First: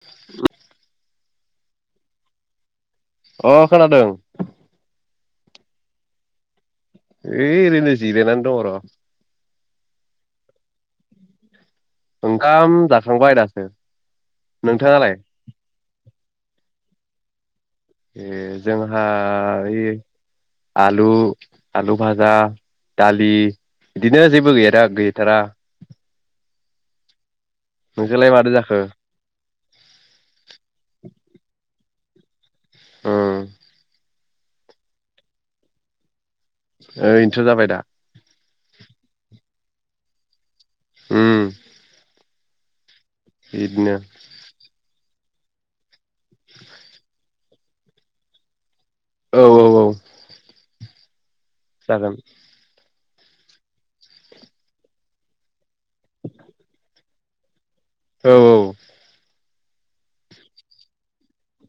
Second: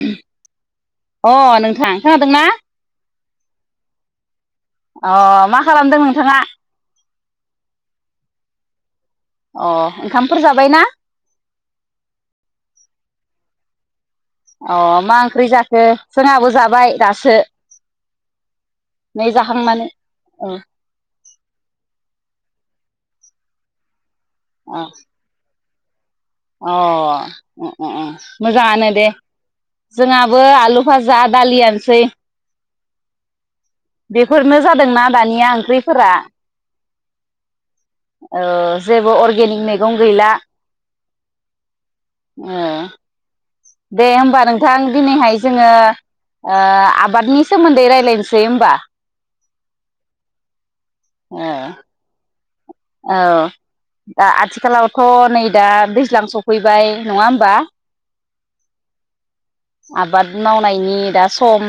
[unintelligible] अ नोंथां खोनादोंना? अ खोनादों। अ मा खालामदों नोंथाङा? ओइ ओरैनो जिरायना दङ र'। अ ओंखामफोर जाबायना? ओंखाम जाखांबाय दासो। अ नोंथाङालाय मा ओंख्रै जाखो जोंहाबो जाबाय। दासो ए जोंहा नै जाखांनानै इ औ आलु आलु भाजा दालि इदिनो जेबो गैरा गैथारा। अ अ अ अ नोंसोरलाय माथो जाखो मोजाङानो दे जोंहाबो आलु फाज जा दालि आनसै। उम बेफोरनो जादोंना दानिया ओंख्रिफोरा। ओ इनथ' जाबाय दा। ओ जेबो अर्गेनिक मेगं गैला। उम ओ बिदिनो दे होमबा नोंथां दिनैहाय जोङो ओ आबादनि सोमोन्दै रायजलायनोसै होमबा औ औ औ। ओ जागोन औ दा आथिखालावथ' नै दा दैज्लां सफैबाय नङा होमबा? औ औ। आबाद मावनायनि दा सम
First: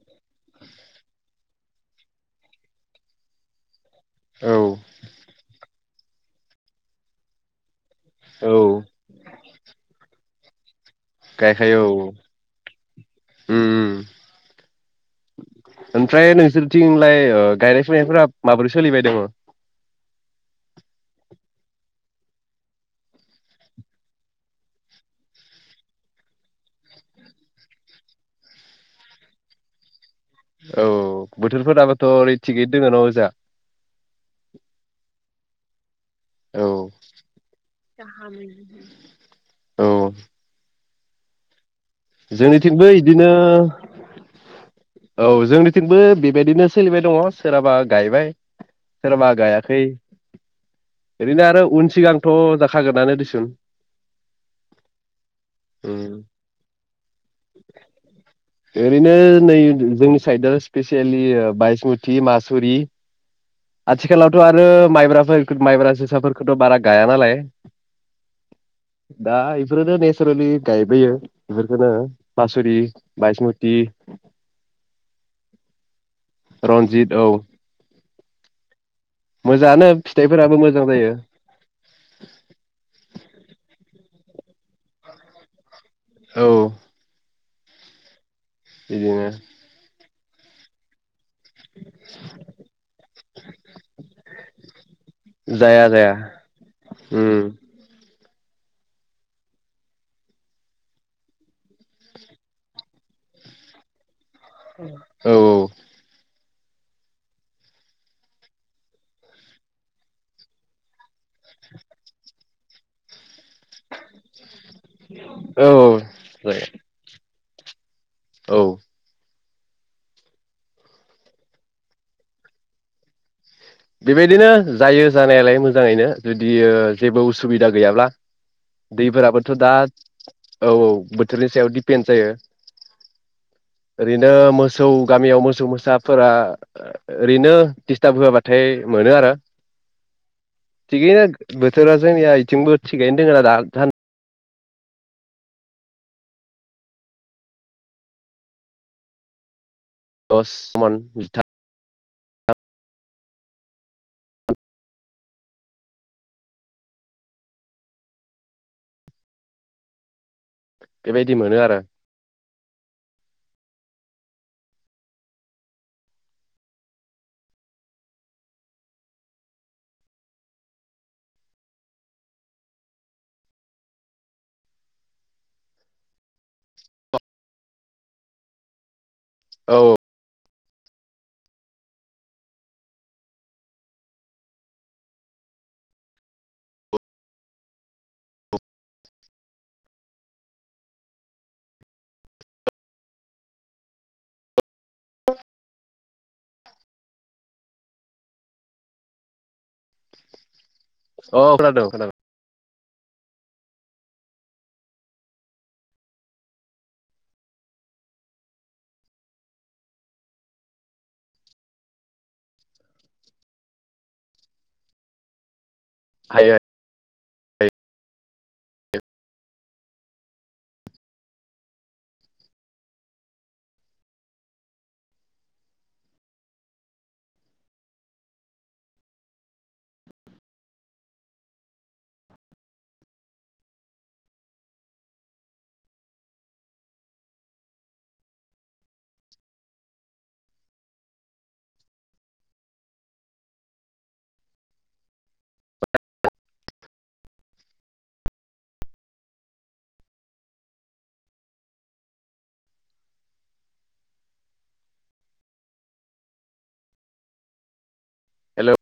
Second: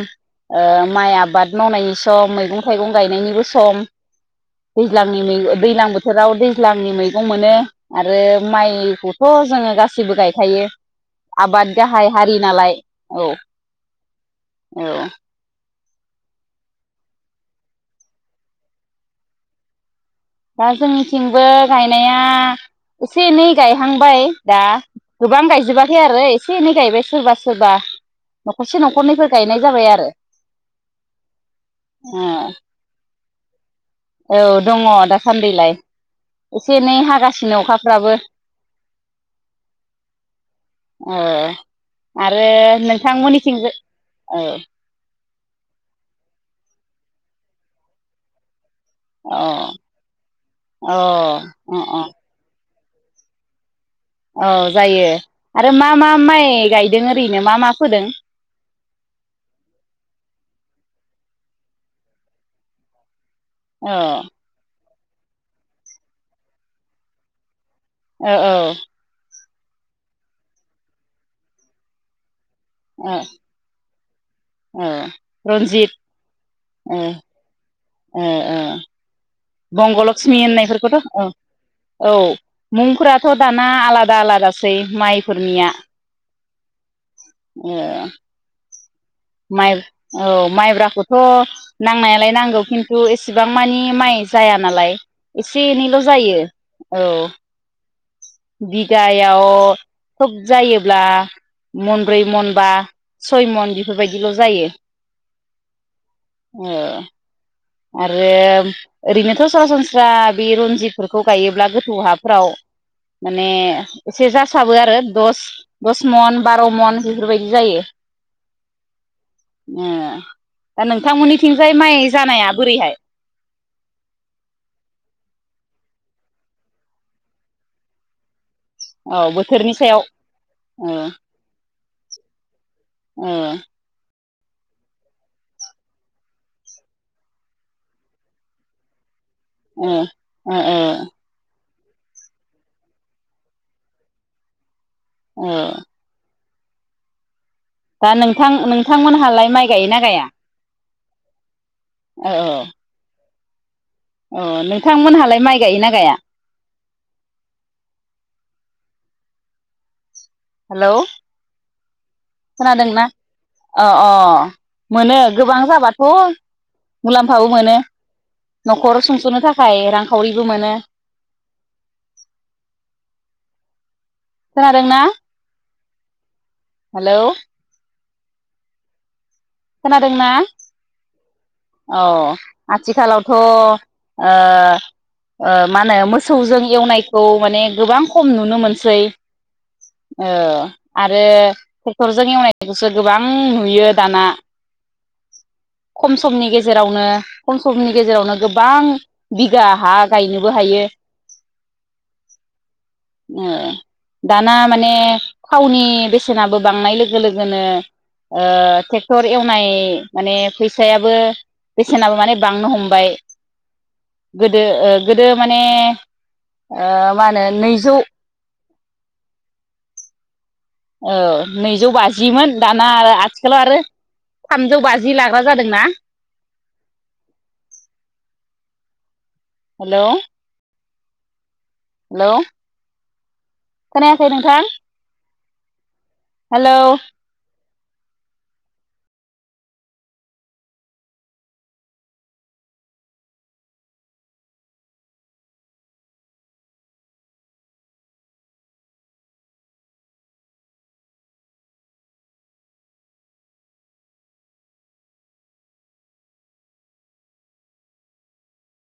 ओ माइ आबाद मावनायनि सम मैगं थाइगं गायनायनिबो सम। औ दैज्लांनि मै दैलां बोथ थोराव दैज्लांनि मैगं मोनो। आरो औ माइखौथ' जोङो गासिबो गाय खायो आबाद गायखायो औ औ। गाहाय हारि नालाय। औ उम उम औ ओमफ्राय नोंसोरथिंलाय ओ गायनाय फुनायफोरा माबोरै सोलिबाय दङो? दा जोंनिथिंबो गायनाया एसे एनै गायहांबाय दा गोबां गायजोबाखै आरो एसे एनै गायबाय सोरबा सोरबा न'खरसे न'खरनैफोर गायनाय जाबाय आरो। औ बोथोरफोराबोथ' ओरै ओ थिगैनो दोङो न ओजा औ दङ दासान्दैलाय औ औ ओ आरो जोंनिथिंबो नोंथां इदिनो मोनिथिंबो औ औ जोंनिथिंबो बेबायदिनो सोलिबाय दङ सोरहाबा गायबाय सोरबा गायाखै अ ओरैनो आरो अ उन अ सिगांथ' जाख खागोनानो देसुन औ जायो आरो मा मा उम माइ गाय ओरैनो नै जोंनि साइदआ स्पेसियलि बायसमुथि मासुरि औ आथिखालावथ' आरो माइब्रा माइब्रा जोसाफोरखौथ' बारा गाया नालाय औ औ बेफोरनो नेसारेलि गायबोयो बेफोरखौनो बासुरि ओ बायसमति ओ रन्जित रन्जित औ मोजाङानो बंग' लक्ष्मि फिथाइफोराबो मोजां होननायफोरखौथ' जायो औ औ मुंफोराथ' दाना आलादा दाला दासै माइफोरनिया औ ए बिदिनो औ माइब्राखौ थ' नांनायालाय नांगौ खिन्थु एसेबां मानि माइ जाया नालाय एसे जाया एनैल' जाया जायो औ उम बिगायाव थोब जायोब्ला मनब्रै मन बा सय मन बेफोरबायदि औ औ आरो ओरैनोथ' सरासनस्रा बे रनजित खौ गायोब्ला गोथौ हाफोराव माने एसे जासाबो आरो दस औ दस मन जायो बार' मन बेफोरबायदि बिदि जायो। औ ओ दा नोंथांमोननिथिंजाय माइ जानाया? बोरैहाय बेबायदिनो जायो जानायालाय मोजाङैनो जुदि जेबो उसुबिदा गैयाब्ला। औ दैफोराबोथ' दा बोथोरनि सायाव औ औ बोथोरनि सायाव दि पेन जायो। अ रैनो मोसौ गामियाव मोसौ मोसाफोरा ओरैनो दिस्टार्ब होआबा थाय मोनो आरो। ओ ओ ओ। थोरा जोंनिया इथिंबो थिगैनो दोङोना रा दान औ दा नोंथां नोंथांमोनहालाय माइ गायोना दस मन जिथा ओ ओ ओ अ नोंथांमोनहालाय माइ गायोना गाया? हेलौ बेबायदि मोनो आरो। खोनादोंना अ अ मोनो गोबां जाबाथ' मुलामफाबो मोनो न'खर सुंस'नो थाखाय रांखावरिबो मोनो खोनादों ना? हेलौ औ खोनादोंना? अ आथिखालावथ' ओ ओ मा होनो मोसौजों एवनायखौ माने गोबां खम नुनो मोनसै ओ आरो टेक्टरजों एवनायखौसो गोबां नुयो दाना। खम समनि गेजेरावनो खम समनि गेजेरावनो गोबां बि गा हा गायनोबो हायो औ अ खोनादों खोनादों ओ दाना माने थावनि बेसेनाबो बांनाय लोगो लोगोनो ओ टेक टर एवनाय माने फैसायाबो बेसेनाबो माने बांनो हमबाय गोदो ओ गोदो माने हायो ओ मा होनो हायो नैजौ ओ नैजौ बाजिमोन दाना आथिखालाव आरो थामजौ बाजि लाग्रा जादोंना? हेलौ हेलौ खोनायाखै नोंथां? Hello hello